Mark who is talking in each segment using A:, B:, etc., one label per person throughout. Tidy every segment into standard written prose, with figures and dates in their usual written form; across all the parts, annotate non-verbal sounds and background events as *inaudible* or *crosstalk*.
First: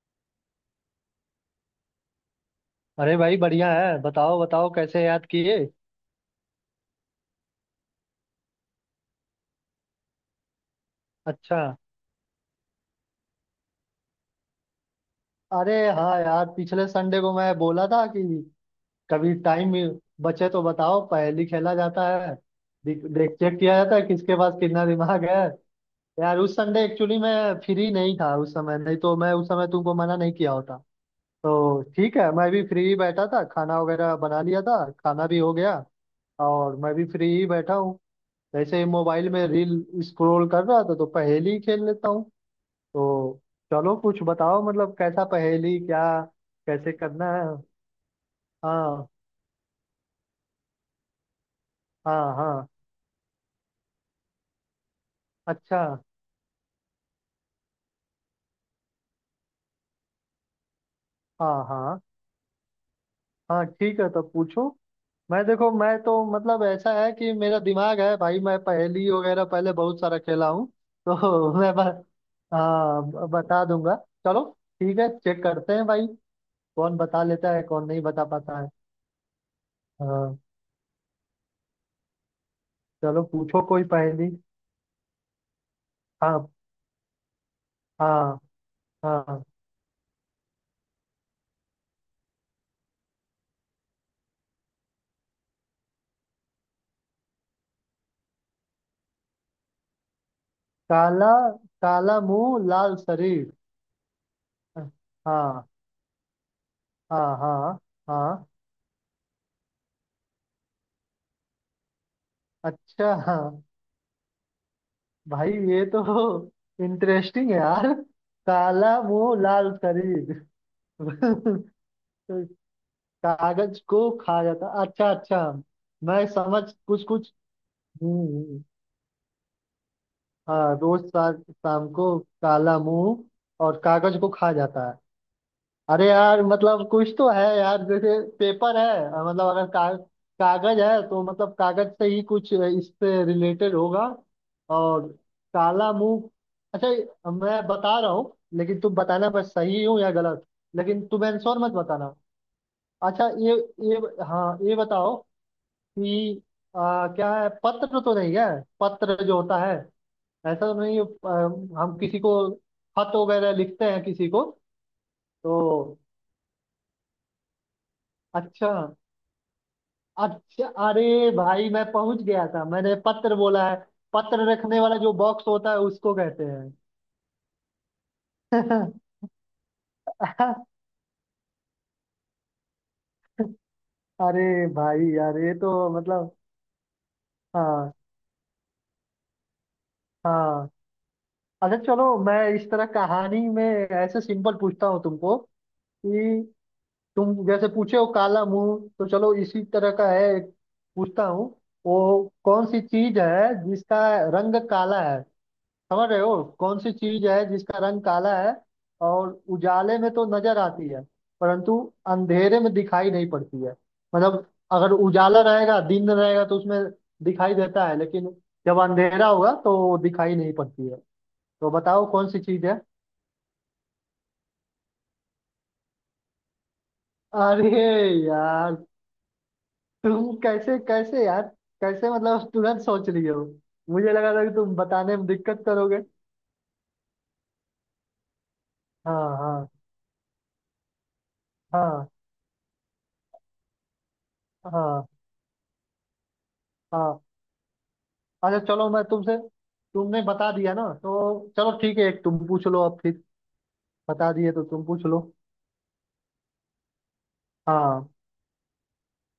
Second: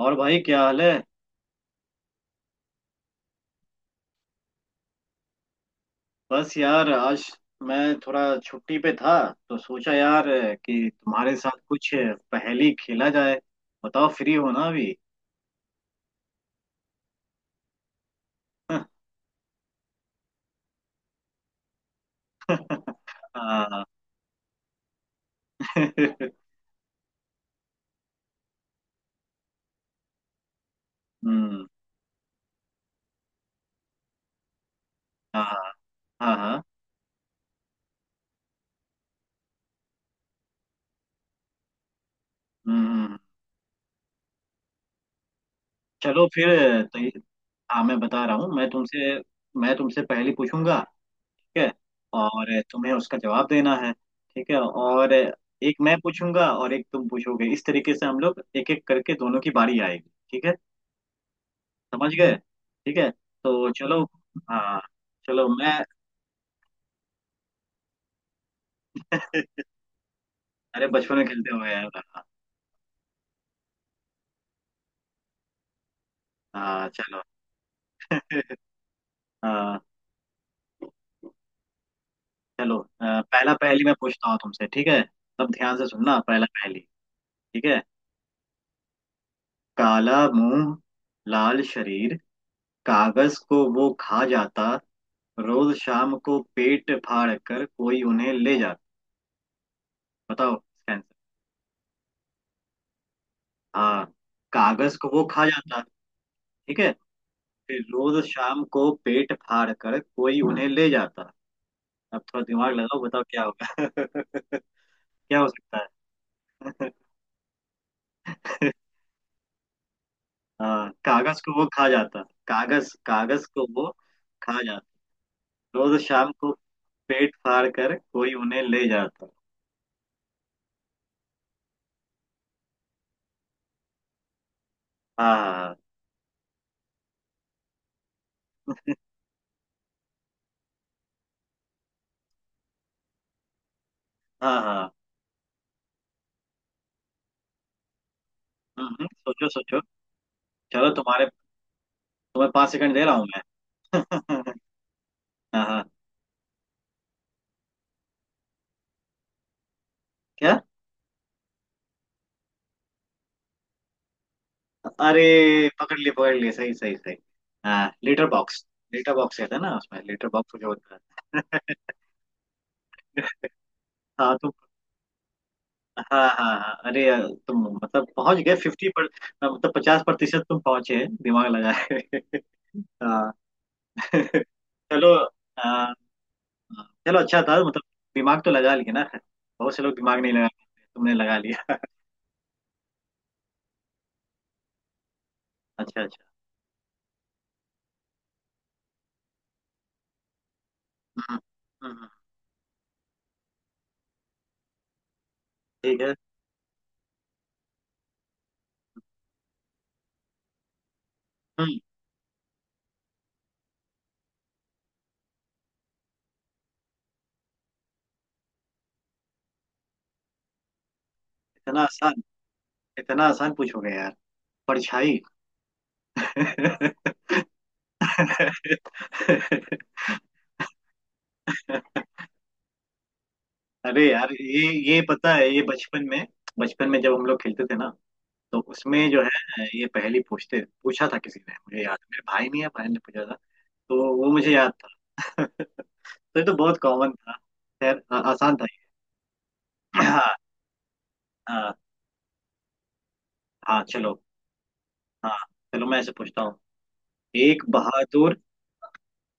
A: और भाई क्या हाल है?
B: अरे भाई बढ़िया है। बताओ बताओ कैसे याद किए।
A: बस यार आज मैं थोड़ा छुट्टी पे था तो सोचा यार कि तुम्हारे साथ
B: अच्छा,
A: कुछ पहेली खेला जाए। बताओ फ्री हो ना अभी?
B: अरे हाँ यार, पिछले संडे को मैं बोला था कि कभी टाइम बचे तो बताओ, पहेली खेला जाता है।
A: *laughs*
B: देख देख- चेक किया
A: हाँ।
B: जाता है किसके पास कितना दिमाग है।
A: *laughs* हम्म।
B: यार उस संडे एक्चुअली मैं फ्री नहीं था, उस समय नहीं तो मैं उस समय तुमको मना नहीं किया होता। तो ठीक है, मैं भी फ्री ही बैठा था, खाना वगैरह बना लिया था, खाना भी
A: हाँ
B: हो गया।
A: हाँ हाँ।
B: और मैं भी फ्री ही बैठा हूँ, ऐसे ही मोबाइल में रील स्क्रॉल कर रहा था, तो पहेली ही खेल लेता हूँ।
A: हम्म।
B: तो चलो कुछ बताओ, मतलब कैसा पहेली, क्या
A: चलो फिर।
B: कैसे
A: तो ये-
B: करना है।
A: हाँ मैं बता रहा हूँ। मैं
B: हाँ
A: तुमसे मैं तुमसे पहली पूछूंगा, ठीक है?
B: हाँ
A: और
B: हाँ।
A: तुम्हें उसका जवाब देना है, ठीक है। और एक
B: अच्छा।
A: मैं पूछूंगा और एक तुम पूछोगे, इस तरीके से हम लोग एक एक करके दोनों की बारी आएगी, ठीक है?
B: हाँ हाँ
A: समझ गए? ठीक है।
B: हाँ
A: तो
B: ठीक
A: चलो।
B: है, तो पूछो।
A: हाँ
B: मैं
A: चलो
B: देखो,
A: मैं।
B: मैं तो मतलब ऐसा है कि मेरा दिमाग है भाई, मैं पहेली वगैरह पहले बहुत सारा खेला हूँ।
A: अरे बचपन में
B: तो
A: खेलते
B: *laughs*
A: हुए
B: मैं
A: हैं।
B: बस,
A: हाँ।
B: हाँ बता दूंगा। चलो ठीक है, चेक करते हैं भाई
A: हाँ,
B: कौन
A: चलो।
B: बता लेता है कौन नहीं बता
A: *laughs*
B: पाता है।
A: हाँ
B: हाँ,
A: चलो
B: चलो
A: पहला
B: पूछो कोई
A: पहेली मैं
B: पहेली।
A: पूछता हूँ तुमसे, ठीक है? सब ध्यान से सुनना, पहला
B: हाँ
A: पहेली। ठीक है।
B: हाँ हाँ।
A: काला मुंह, लाल शरीर, कागज को वो खा जाता, रोज शाम को पेट फाड़ कर कोई उन्हें ले जाता। बताओ इसका आंसर।
B: काला, काला मुंह लाल शरीर।
A: हाँ, कागज को वो खा
B: हाँ
A: जाता। ठीक है।
B: हाँ हाँ
A: फिर रोज
B: हाँ।
A: शाम को पेट फाड़ कर कोई उन्हें ले जाता। अब थोड़ा दिमाग लगाओ,
B: अच्छा
A: बताओ
B: हाँ।
A: क्या होगा। *laughs* क्या हो
B: भाई ये
A: सकता
B: तो
A: है?
B: इंटरेस्टिंग है यार। काला मुंह लाल शरीर,
A: *laughs* हाँ, कागज को वो खा जाता। कागज, कागज को
B: कागज
A: वो
B: को खा
A: खा
B: जाता।
A: जाता,
B: अच्छा अच्छा।
A: रोज
B: मैं
A: शाम को
B: समझ कुछ कुछ।
A: पेट फाड़ कर
B: हम्म
A: कोई उन्हें
B: हम्म,
A: ले जाता।
B: हाँ रोज शाम शाम को काला मुंह और कागज को खा जाता है।
A: हाँ हाँ
B: अरे यार मतलब कुछ तो है यार, जैसे पेपर है, मतलब अगर का, कागज है तो मतलब कागज से ही कुछ इससे रिलेटेड होगा।
A: हाँ। हाँ हाँ।
B: और काला मुंह। अच्छा मैं बता रहा हूँ, लेकिन तुम बताना मैं
A: सोचो सोचो।
B: सही हूँ या गलत।
A: चलो
B: लेकिन तुम
A: तुम्हारे,
B: आंसर मत बताना।
A: तुम्हें 5 सेकंड दे रहा हूँ
B: अच्छा ये,
A: मैं।
B: हाँ
A: *laughs*
B: ये बताओ
A: हाँ हाँ।
B: कि क्या है, पत्र तो नहीं है? पत्र जो होता है, ऐसा
A: क्या?
B: तो नहीं है, हम किसी को खत वगैरह लिखते हैं किसी को। तो
A: अरे पकड़ लिए पकड़ लिए, सही सही सही। हाँ, लेटर बॉक्स।
B: अच्छा
A: लेटर बॉक्स कहते हैं ना उसमें, लेटर बॉक्स
B: अच्छा।
A: जो होता
B: अरे भाई
A: है।
B: मैं पहुंच गया था, मैंने पत्र बोला है।
A: *laughs* हाँ
B: पत्र
A: तो
B: रखने वाला जो बॉक्स होता है
A: हाँ
B: उसको कहते
A: हाँ हाँ। अरे यार, तुम मतलब पहुंच गए
B: हैं।
A: 50
B: *laughs*
A: पर, हाँ, मतलब 50% तुम पहुंचे, दिमाग लगाए। *laughs* हाँ। *laughs*
B: अरे भाई
A: चलो।
B: यार ये तो
A: हाँ,
B: मतलब।
A: हाँ, चलो, अच्छा था मतलब।
B: हाँ
A: दिमाग तो लगा लिए ना, बहुत से लोग दिमाग नहीं लगा
B: हाँ।
A: पाते, तुमने लगा लिया।
B: अच्छा चलो मैं इस तरह कहानी में ऐसे सिंपल पूछता हूँ तुमको
A: अच्छा अच्छा।
B: कि तुम जैसे पूछे हो काला मुंह, तो चलो इसी तरह का है एक पूछता
A: हम्म,
B: हूँ।
A: हम्म,
B: वो कौन सी चीज है जिसका रंग काला है?
A: ठीक
B: समझ
A: है।
B: रहे हो, कौन सी चीज है जिसका रंग काला है और उजाले में तो नजर आती है, परंतु
A: हम्म।
B: अंधेरे में दिखाई नहीं पड़ती है? मतलब अगर उजाला रहेगा, दिन रहेगा, तो उसमें दिखाई देता है, लेकिन जब अंधेरा होगा तो दिखाई नहीं पड़ती है। तो
A: इतना
B: बताओ
A: आसान?
B: कौन सी चीज है।
A: इतना आसान पूछोगे यार? परछाई। *laughs*
B: अरे यार तुम कैसे कैसे यार, कैसे मतलब तुरंत सोच लिए हो।
A: अरे
B: मुझे
A: यार,
B: लगा था कि
A: ये
B: तुम
A: ये
B: बताने में
A: पता है, ये
B: दिक्कत करोगे।
A: बचपन में, बचपन में जब हम लोग खेलते थे ना, तो उसमें जो
B: हाँ
A: है
B: हाँ।
A: ये पहेली पूछते, पूछा था किसी ने, मुझे याद,
B: हाँ
A: मेरे भाई ने या बहन ने पूछा था, तो वो मुझे याद
B: हाँ
A: था। *laughs* तो ये तो बहुत कॉमन
B: हाँ।
A: था। खैर आसान
B: अच्छा
A: था ये।
B: चलो मैं तुमसे,
A: *clears throat*
B: तुमने
A: हाँ।
B: बता दिया ना तो चलो
A: हाँ।
B: ठीक है, एक तुम पूछ लो अब फिर।
A: हाँ, चलो।
B: बता दिए तो तुम पूछ लो।
A: हाँ चलो मैं ऐसे पूछता हूँ। एक
B: हाँ।
A: बहादुर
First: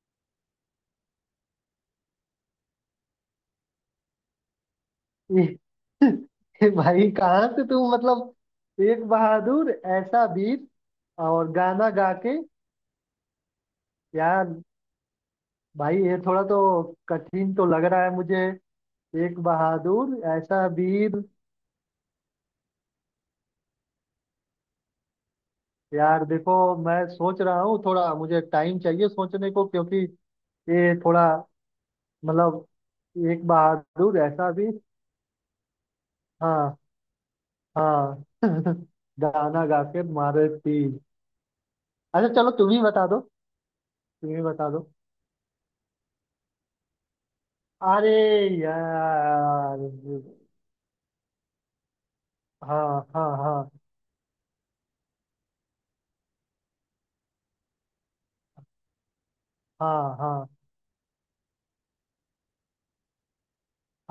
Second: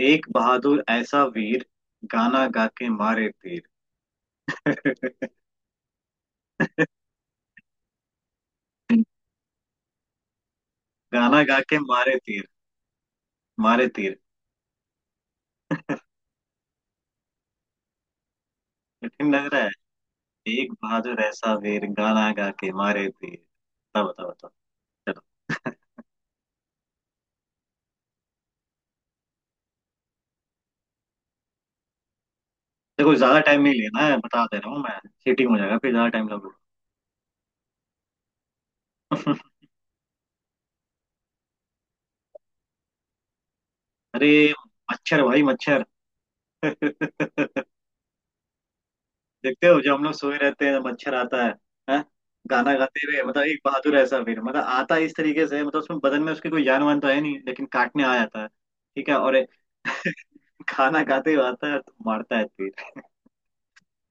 A: एक बहादुर ऐसा वीर, गाना गा के मारे तीर। *laughs*
B: ये *laughs* ये भाई कहाँ से तुम, मतलब एक बहादुर ऐसा वीर।
A: गाना
B: और
A: गा के
B: गाना गा
A: मारे
B: के।
A: तीर, मारे तीर।
B: यार, भाई
A: *laughs*
B: ये थोड़ा तो कठिन तो लग रहा है मुझे।
A: कठिन
B: एक
A: लग रहा है।
B: बहादुर ऐसा
A: एक बहादुर
B: वीर।
A: ऐसा वीर, गाना गा के मारे तीर। बताओ बताओ बताओ। चलो। *laughs*
B: यार देखो मैं सोच रहा हूँ, थोड़ा मुझे टाइम चाहिए सोचने को, क्योंकि ये थोड़ा मतलब।
A: देखो ज्यादा
B: एक
A: टाइम नहीं लेना है,
B: बहादुर
A: बता
B: ऐसा
A: दे रहा
B: वीर।
A: हूँ मैं, सीटिंग हो जाएगा फिर, ज्यादा टाइम लगेगा।
B: हाँ। हाँ *laughs* गाना गा के मारे तीर। अच्छा चलो तुम ही बता दो।
A: *laughs* अरे
B: तुम ही बता दो।
A: मच्छर भाई, मच्छर। *laughs*
B: अरे
A: देखते
B: यार।
A: हो जब हम लोग सोए रहते हैं मच्छर आता है। हैं? गाना
B: हाँ
A: गाते हुए,
B: हाँ
A: मतलब एक
B: हाँ।
A: बहादुर ऐसा, फिर मतलब आता है इस तरीके से, मतलब उसमें बदन में उसकी कोई जान वान तो है नहीं, लेकिन काटने आ जाता है, ठीक है, और
B: हाँ हाँ
A: खाना खाते हुए आता है तो मारता है फिर।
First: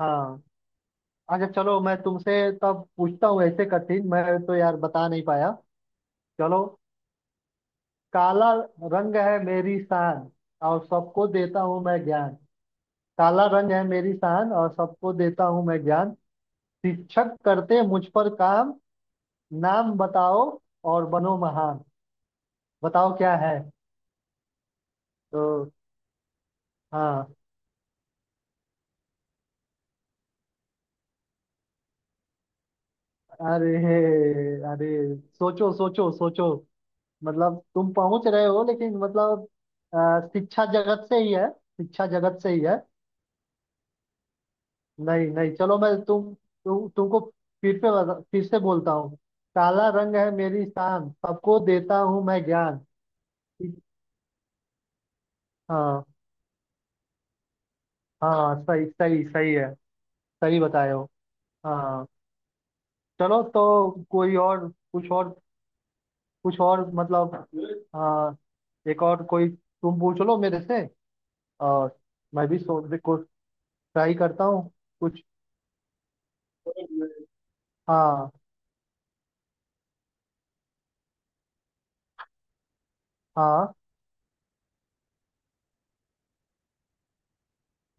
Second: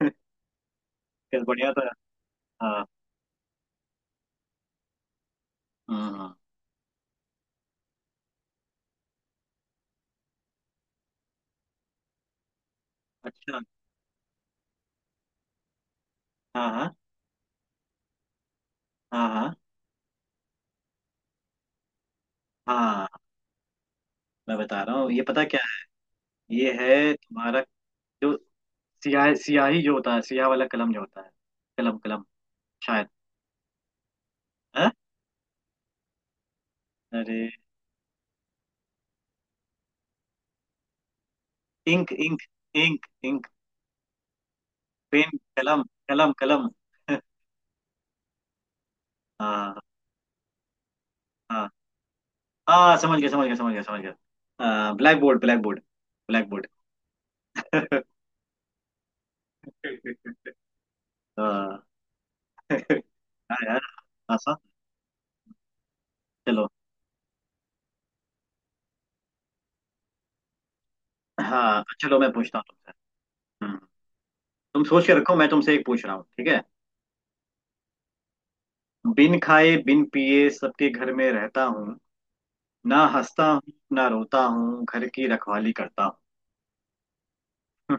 A: *laughs* क्या
B: अच्छा
A: बढ़िया
B: चलो
A: था।
B: मैं तुमसे
A: हाँ
B: तब पूछता हूँ, ऐसे कठिन मैं तो यार बता नहीं पाया।
A: हाँ हाँ।
B: चलो। काला रंग है मेरी शान, और सबको देता हूँ मैं ज्ञान। काला
A: अच्छा
B: रंग है मेरी शान, और सबको देता हूँ मैं ज्ञान।
A: हाँ हाँ
B: शिक्षक करते मुझ पर काम,
A: हाँ हाँ।
B: नाम बताओ और बनो महान। बताओ
A: हाँ
B: क्या है।
A: मैं बता रहा हूँ, ये पता क्या
B: तो।
A: है? ये है
B: हाँ।
A: तुम्हारा जो सियाह, सियाही जो होता है, सियाह वाला कलम जो होता है, कलम कलम शायद
B: अरे अरे,
A: है।
B: सोचो सोचो सोचो।
A: अरे
B: मतलब तुम पहुंच रहे हो लेकिन मतलब, शिक्षा जगत से ही है, शिक्षा
A: इंक
B: जगत
A: इंक,
B: से ही है।
A: इंक इंक,
B: नहीं
A: पेन,
B: नहीं, चलो
A: कलम
B: मैं
A: कलम
B: तुम
A: कलम।
B: तुमको
A: *laughs*
B: फिर फिर से बोलता हूँ।
A: हाँ
B: काला रंग है मेरी शान, सबको
A: हाँ
B: देता हूँ मैं ज्ञान।
A: हाँ, समझ गया समझ गया समझ गया समझ गया, ब्लैक बोर्ड ब्लैक बोर्ड।
B: हाँ
A: ब्लैक बोर्ड।
B: हाँ, सही सही सही है।
A: *laughs*
B: सही बताए हो।
A: हाँ
B: हाँ। चलो
A: हाँ
B: तो
A: यार,
B: कोई
A: आसान।
B: और, कुछ और। कुछ
A: चलो।
B: और मतलब, आ, एक और कोई तुम पूछ लो मेरे से,
A: हाँ
B: और
A: चलो मैं
B: मैं भी
A: पूछता हूँ
B: सोच
A: तुमसे।
B: को
A: हम्म,
B: ट्राई करता हूँ
A: तुम सोच के
B: कुछ।
A: रखो, मैं तुमसे एक पूछ रहा हूँ, ठीक है।
B: हाँ।
A: बिन खाए बिन पिए सबके घर में रहता हूँ, ना हंसता हूँ
B: हाँ।
A: ना रोता हूँ, घर की रखवाली करता हूँ।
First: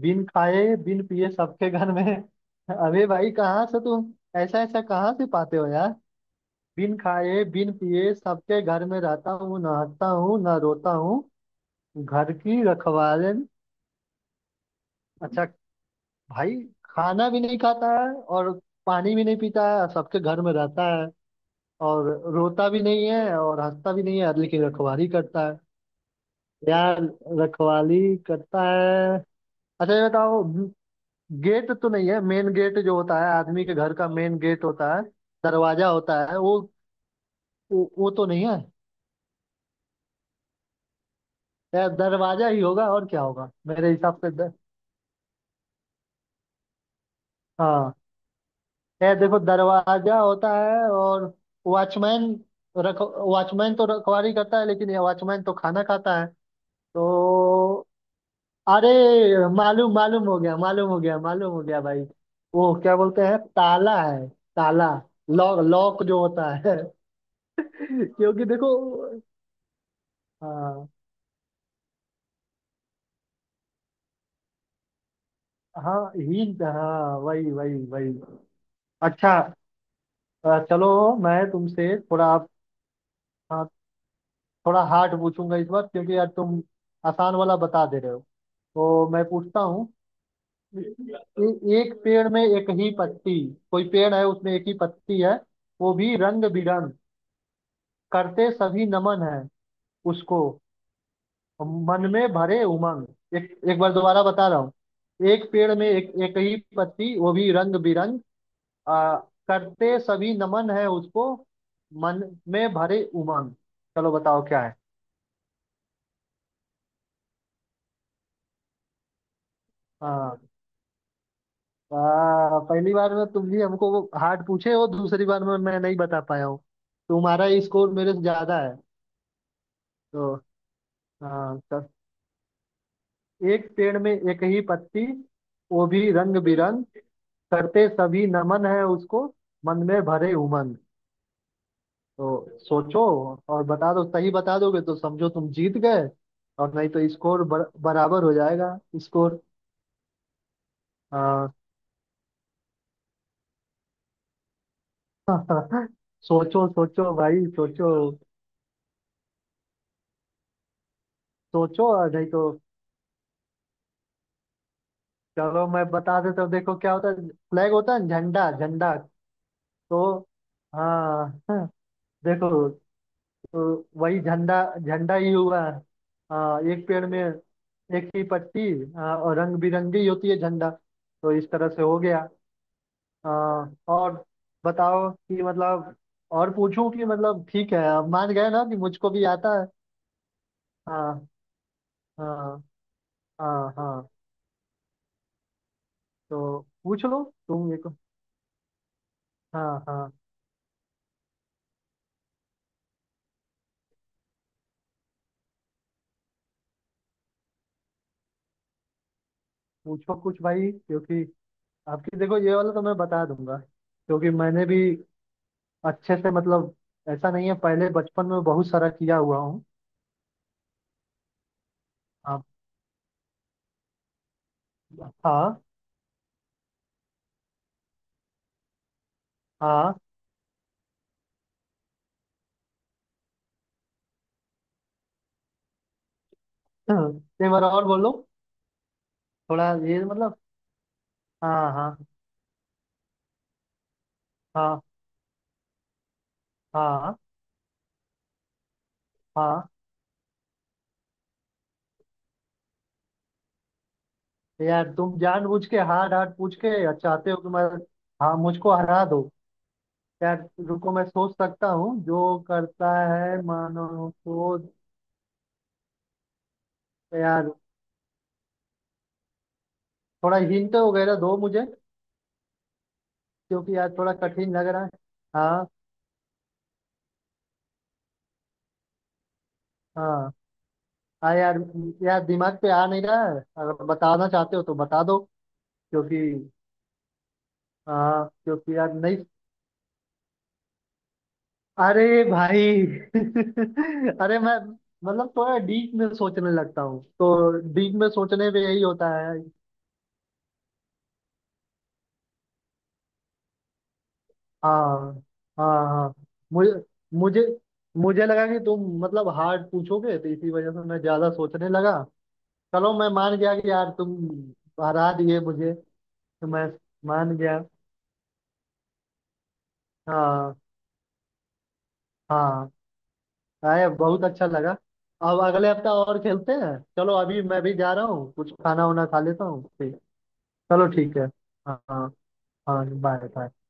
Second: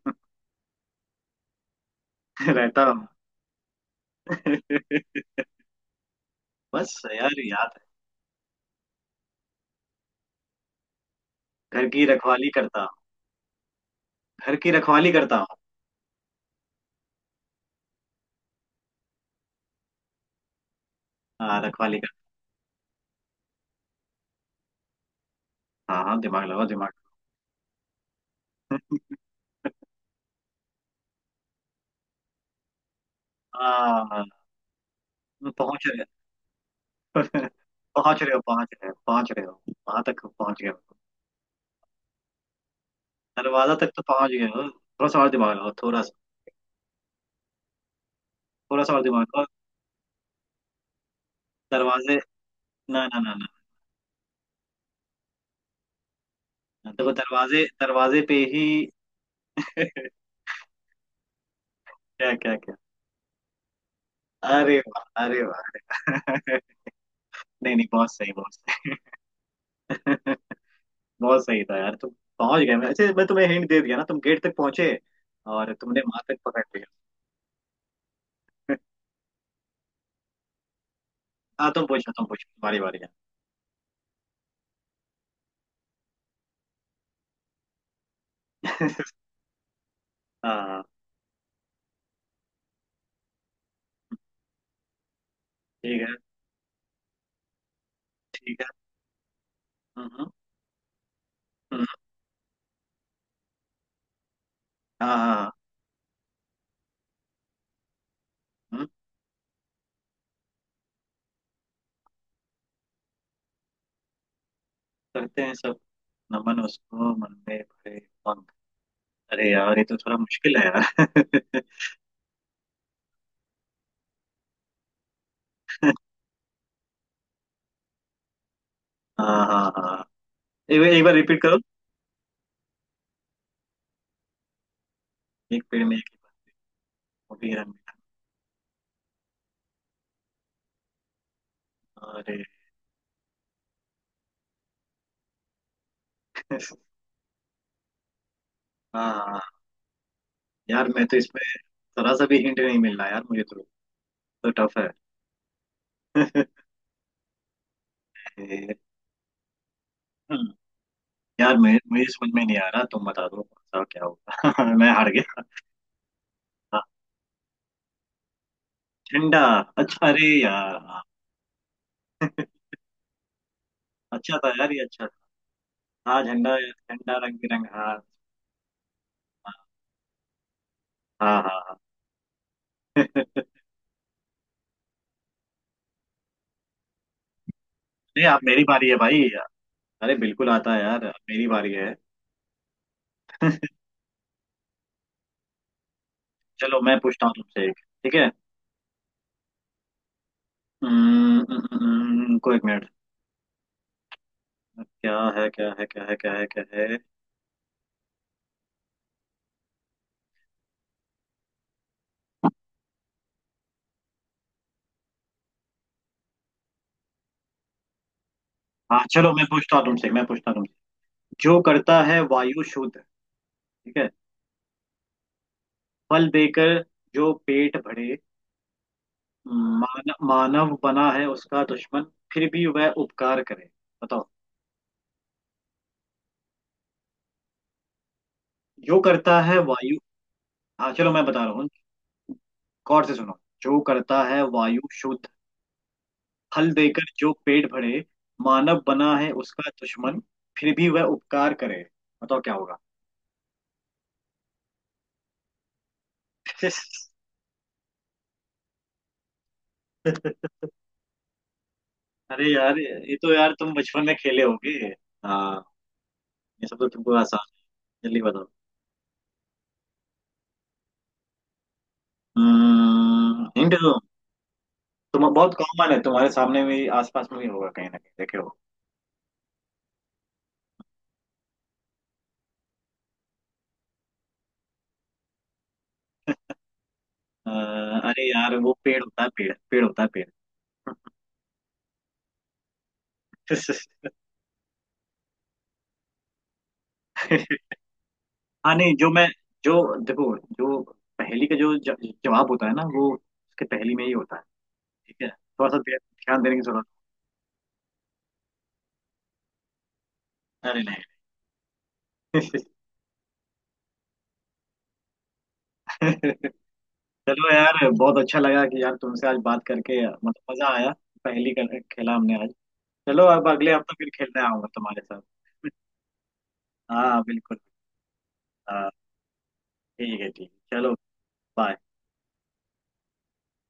B: बिन खाए बिन पिए सबके घर में।
A: *laughs* रहता
B: अरे
A: हूँ।
B: भाई कहाँ से तुम ऐसा ऐसा कहाँ
A: *laughs*
B: से पाते हो यार। बिन
A: बस यार,
B: खाए
A: याद
B: बिन
A: है।
B: पिए सबके घर में रहता हूँ, ना हंसता हूँ ना रोता हूँ,
A: घर की
B: घर
A: रखवाली
B: की
A: करता हूँ।
B: रखवालन।
A: घर की रखवाली करता
B: अच्छा
A: हूँ।
B: भाई, खाना भी नहीं खाता है और पानी भी नहीं पीता है और सबके घर में रहता है,
A: हाँ, रखवाली
B: और
A: करता।
B: रोता भी नहीं है और हंसता भी नहीं है, लेकिन रखवाली करता है।
A: हाँ हाँ, दिमाग लगाओ दिमाग।
B: यार, रखवाली करता है। अच्छा ये बताओ, गेट तो नहीं है, मेन गेट जो होता है,
A: *laughs*
B: आदमी के घर का
A: हाँ,
B: मेन गेट होता है,
A: पहुंच
B: दरवाजा
A: रहे
B: होता है, वो,
A: हो। *laughs*
B: वो
A: पहुंच
B: तो
A: रहे हो,
B: नहीं है?
A: पहुंच रहे हो, पहुंच रहे हो, वहां तक पहुंच गए हो।
B: यार दरवाजा ही होगा और क्या होगा
A: दरवाजा
B: मेरे
A: तक तो
B: हिसाब से,
A: पहुंच गए हो। थोड़ा सा और दिमाग लगाओ, थोड़ा सा।
B: हाँ।
A: थोड़ा सा और
B: यार
A: दिमाग
B: देखो
A: लगाओ।
B: दरवाजा होता है और
A: दरवाजे।
B: वॉचमैन, रख
A: ना ना ना ना,
B: वॉचमैन तो रखवाली करता है, लेकिन ये वॉचमैन तो खाना खाता है।
A: ना, देखो दरवाजे
B: तो,
A: दरवाजे पे ही।
B: अरे मालूम मालूम हो गया, मालूम हो गया, मालूम हो गया भाई।
A: क्या क्या
B: वो
A: क्या?
B: क्या बोलते हैं, ताला है,
A: अरे
B: ताला।
A: वाह, अरे
B: लॉक, लॉक
A: वाह।
B: जो होता है।
A: *laughs* नहीं नहीं, बहुत
B: *laughs*
A: सही,
B: क्योंकि
A: बहुत
B: देखो।
A: सही,
B: हाँ।
A: बहुत सही था यार, तुम पहुंच गए, मैं अच्छा, मैं तुम्हें हिंट दे दिया ना, तुम गेट तक पहुंचे और
B: हाँ
A: तुमने वहां तक
B: हिंट
A: पकड़ लिया।
B: हाँ, वही वही वही। अच्छा, चलो मैं
A: हाँ, तुम
B: तुमसे
A: पूछो तुम
B: थोड़ा,
A: पूछो, तुम्हारी बारी है।
B: हाँ, थोड़ा हार्ड पूछूंगा इस बार क्योंकि यार तुम आसान वाला बता दे रहे हो। तो
A: *laughs*
B: मैं पूछता हूँ,
A: हाँ।
B: एक पेड़ में एक ही पत्ती, कोई पेड़ है उसमें एक ही पत्ती है, वो
A: ठीक है,
B: भी रंग बिरंग, करते
A: ठीक है।
B: सभी नमन है
A: हम्म हम्म,
B: उसको,
A: हम्म,
B: मन में भरे उमंग। एक एक बार दोबारा बता रहा हूँ।
A: हाँ हाँ
B: एक
A: हाँ,
B: पेड़ में एक एक ही पत्ती, वो भी रंग बिरंग,
A: हम्म,
B: आ, करते सभी नमन है उसको, मन में भरे उमंग। चलो बताओ क्या है।
A: करते हैं सब नमन उसको, मन में भरे पंख। अरे यार ये तो थोड़ा
B: हाँ।
A: मुश्किल है यार। *laughs*
B: पहली बार में तुम भी हमको हार्ड पूछे हो, दूसरी बार में मैं नहीं बता पाया हूँ, तुम्हारा स्कोर मेरे से ज्यादा है।
A: हाँ हाँ हाँ।
B: तो
A: एक बार रिपीट करो।
B: हाँ, एक पेड़ में एक ही पत्ती,
A: एक पेड़
B: वो
A: में एक
B: भी
A: ही बार,
B: रंग बिरंग,
A: वो भी रंग
B: करते
A: में।
B: सभी नमन है उसको, मन में भरे उमंग।
A: अरे।
B: तो सोचो और बता दो, सही बता दोगे तो समझो तुम जीत गए, और
A: *laughs*
B: नहीं तो स्कोर बराबर हो जाएगा।
A: हाँ हाँ।
B: स्कोर।
A: यार मैं तो इसमें
B: हाँ
A: थोड़ा सा भी हिंट नहीं मिल रहा यार मुझे तो टफ
B: *laughs*
A: है। *laughs*
B: सोचो सोचो भाई सोचो।
A: ए, यार
B: सोचो
A: मुझे
B: और नहीं
A: समझ में
B: तो
A: नहीं आ रहा, तुम बता दो कौन सा क्या होगा। *laughs* मैं हार गया।
B: चलो मैं बता देता हूँ। देखो
A: हाँ,
B: क्या होता है, फ्लैग होता है ना, झंडा झंडा।
A: झंडा। अच्छा,
B: तो
A: अरे यार हाँ।
B: हाँ *laughs* देखो,
A: *laughs*
B: तो वही
A: अच्छा था
B: झंडा,
A: यार, ये अच्छा
B: झंडा ही
A: था।
B: हुआ।
A: हाँ, झंडा,
B: हाँ एक पेड़
A: झंडा
B: में
A: रंग बिरंग, हाँ।
B: एक ही पत्ती, हाँ, और रंग बिरंगी होती है झंडा, तो
A: हाँ
B: इस
A: हाँ
B: तरह
A: हाँ।
B: से हो गया।
A: *laughs*
B: हाँ, और बताओ कि मतलब, और पूछूं कि मतलब, ठीक है अब
A: नहीं,
B: मान
A: आप
B: गए
A: मेरी
B: ना कि
A: बारी है
B: मुझको
A: भाई।
B: भी आता है।
A: अरे बिल्कुल आता है यार, अब
B: हाँ
A: मेरी बारी है।
B: हाँ। हाँ हाँ। तो
A: चलो मैं
B: पूछ लो
A: पूछता हूँ तुमसे
B: तुम
A: एक,
B: एक।
A: ठीक है।
B: हाँ हाँ।
A: हम्म, हम्म, हम्म, को एक मिनट, क्या है क्या है क्या है क्या है क्या है।
B: पूछो कुछ भाई, क्योंकि आपकी देखो ये वाला तो मैं बता दूंगा क्योंकि मैंने भी अच्छे से मतलब, ऐसा नहीं है पहले, बचपन में बहुत सारा
A: हाँ
B: किया
A: चलो
B: हुआ
A: मैं
B: हूँ।
A: पूछता हूँ तुमसे मैं पूछता हूँ तुमसे जो करता है
B: आप।
A: वायु शुद्ध, ठीक है।
B: हाँ
A: फल देकर जो पेट भरे, हाँ।
B: हाँ।
A: मानव बना है उसका दुश्मन, फिर भी वह उपकार करे। बताओ।
B: *laughs* एक बार और बोलो।
A: जो करता है
B: थोड़ा
A: वायु,
B: ये मतलब।
A: हाँ चलो मैं बता रहा हूँ,
B: हाँ हाँ
A: गौर से सुनो। जो करता है
B: हाँ।
A: वायु शुद्ध, फल देकर
B: हाँ।
A: जो पेट भरे, मानव बना है
B: हाँ
A: उसका दुश्मन, फिर भी वह उपकार करे। बताओ क्या होगा।
B: यार तुम जानबूझ के हार्ड हार्ड पूछ के
A: *laughs*
B: चाहते हो कि मैं, हाँ मुझको हरा दो। यार रुको, मैं सोच सकता हूँ, जो
A: अरे यार
B: करता
A: ये तो,
B: है
A: यार तुम बचपन
B: मानो
A: में खेले
B: तो।
A: होगे। हाँ, ये सब तो तुमको आसान।
B: यार
A: जल्दी बताओ।
B: थोड़ा हिंट वगैरह दो मुझे,
A: हिंट
B: क्योंकि यार
A: दो,
B: थोड़ा कठिन लग रहा है।
A: तुम, बहुत
B: हाँ।
A: कॉमन है, तुम्हारे सामने भी आसपास में भी होगा कहीं ना कहीं देखे।
B: हाँ। हाँ यार, यार दिमाग पे आ नहीं रहा है, अगर बताना चाहते हो तो बता दो। क्योंकि
A: अ, अरे
B: हाँ,
A: यार वो
B: क्योंकि यार
A: पेड़
B: नहीं।
A: होता है, पेड़, पेड़ होता है पेड़।
B: अरे भाई *laughs* अरे मैं मतलब थोड़ा डीप में सोचने लगता हूँ तो
A: *laughs*
B: डीप में सोचने पे
A: हाँ
B: यही
A: नहीं
B: होता
A: जो मैं,
B: है।
A: जो, देखो जो पहेली का जो जवाब होता है ना वो उसके पहेली में ही होता है,
B: हाँ
A: ठीक है, थोड़ा सा
B: हाँ हाँ
A: ध्यान देने की
B: मुझे,
A: जरूरत।
B: मुझे, मुझे लगा कि तुम मतलब हार्ड पूछोगे, तो इसी वजह
A: अरे
B: से मैं
A: नहीं।
B: ज्यादा सोचने लगा।
A: *laughs*
B: चलो मैं मान गया कि यार तुम हरा दिए मुझे, तो मैं मान
A: चलो
B: गया।
A: यार, बहुत अच्छा लगा कि यार तुमसे आज बात करके मतलब
B: हाँ।
A: मजा आया, पहेली का खेला हमने आज।
B: हाँ।
A: चलो अब अगले
B: अरे
A: हफ्ते फिर
B: बहुत अच्छा
A: खेलने आऊंगा
B: लगा।
A: तुम्हारे
B: अब
A: साथ।
B: अगले
A: *laughs*
B: हफ्ते और खेलते हैं, चलो
A: हाँ
B: अभी
A: बिल्कुल।
B: मैं भी जा रहा हूँ, कुछ खाना
A: हाँ
B: वाना खा लेता हूँ, ठीक।
A: ठीक है, ठीक है,
B: चलो
A: चलो,
B: ठीक है।
A: बाय।
B: हाँ हाँ। हाँ बाय बाय।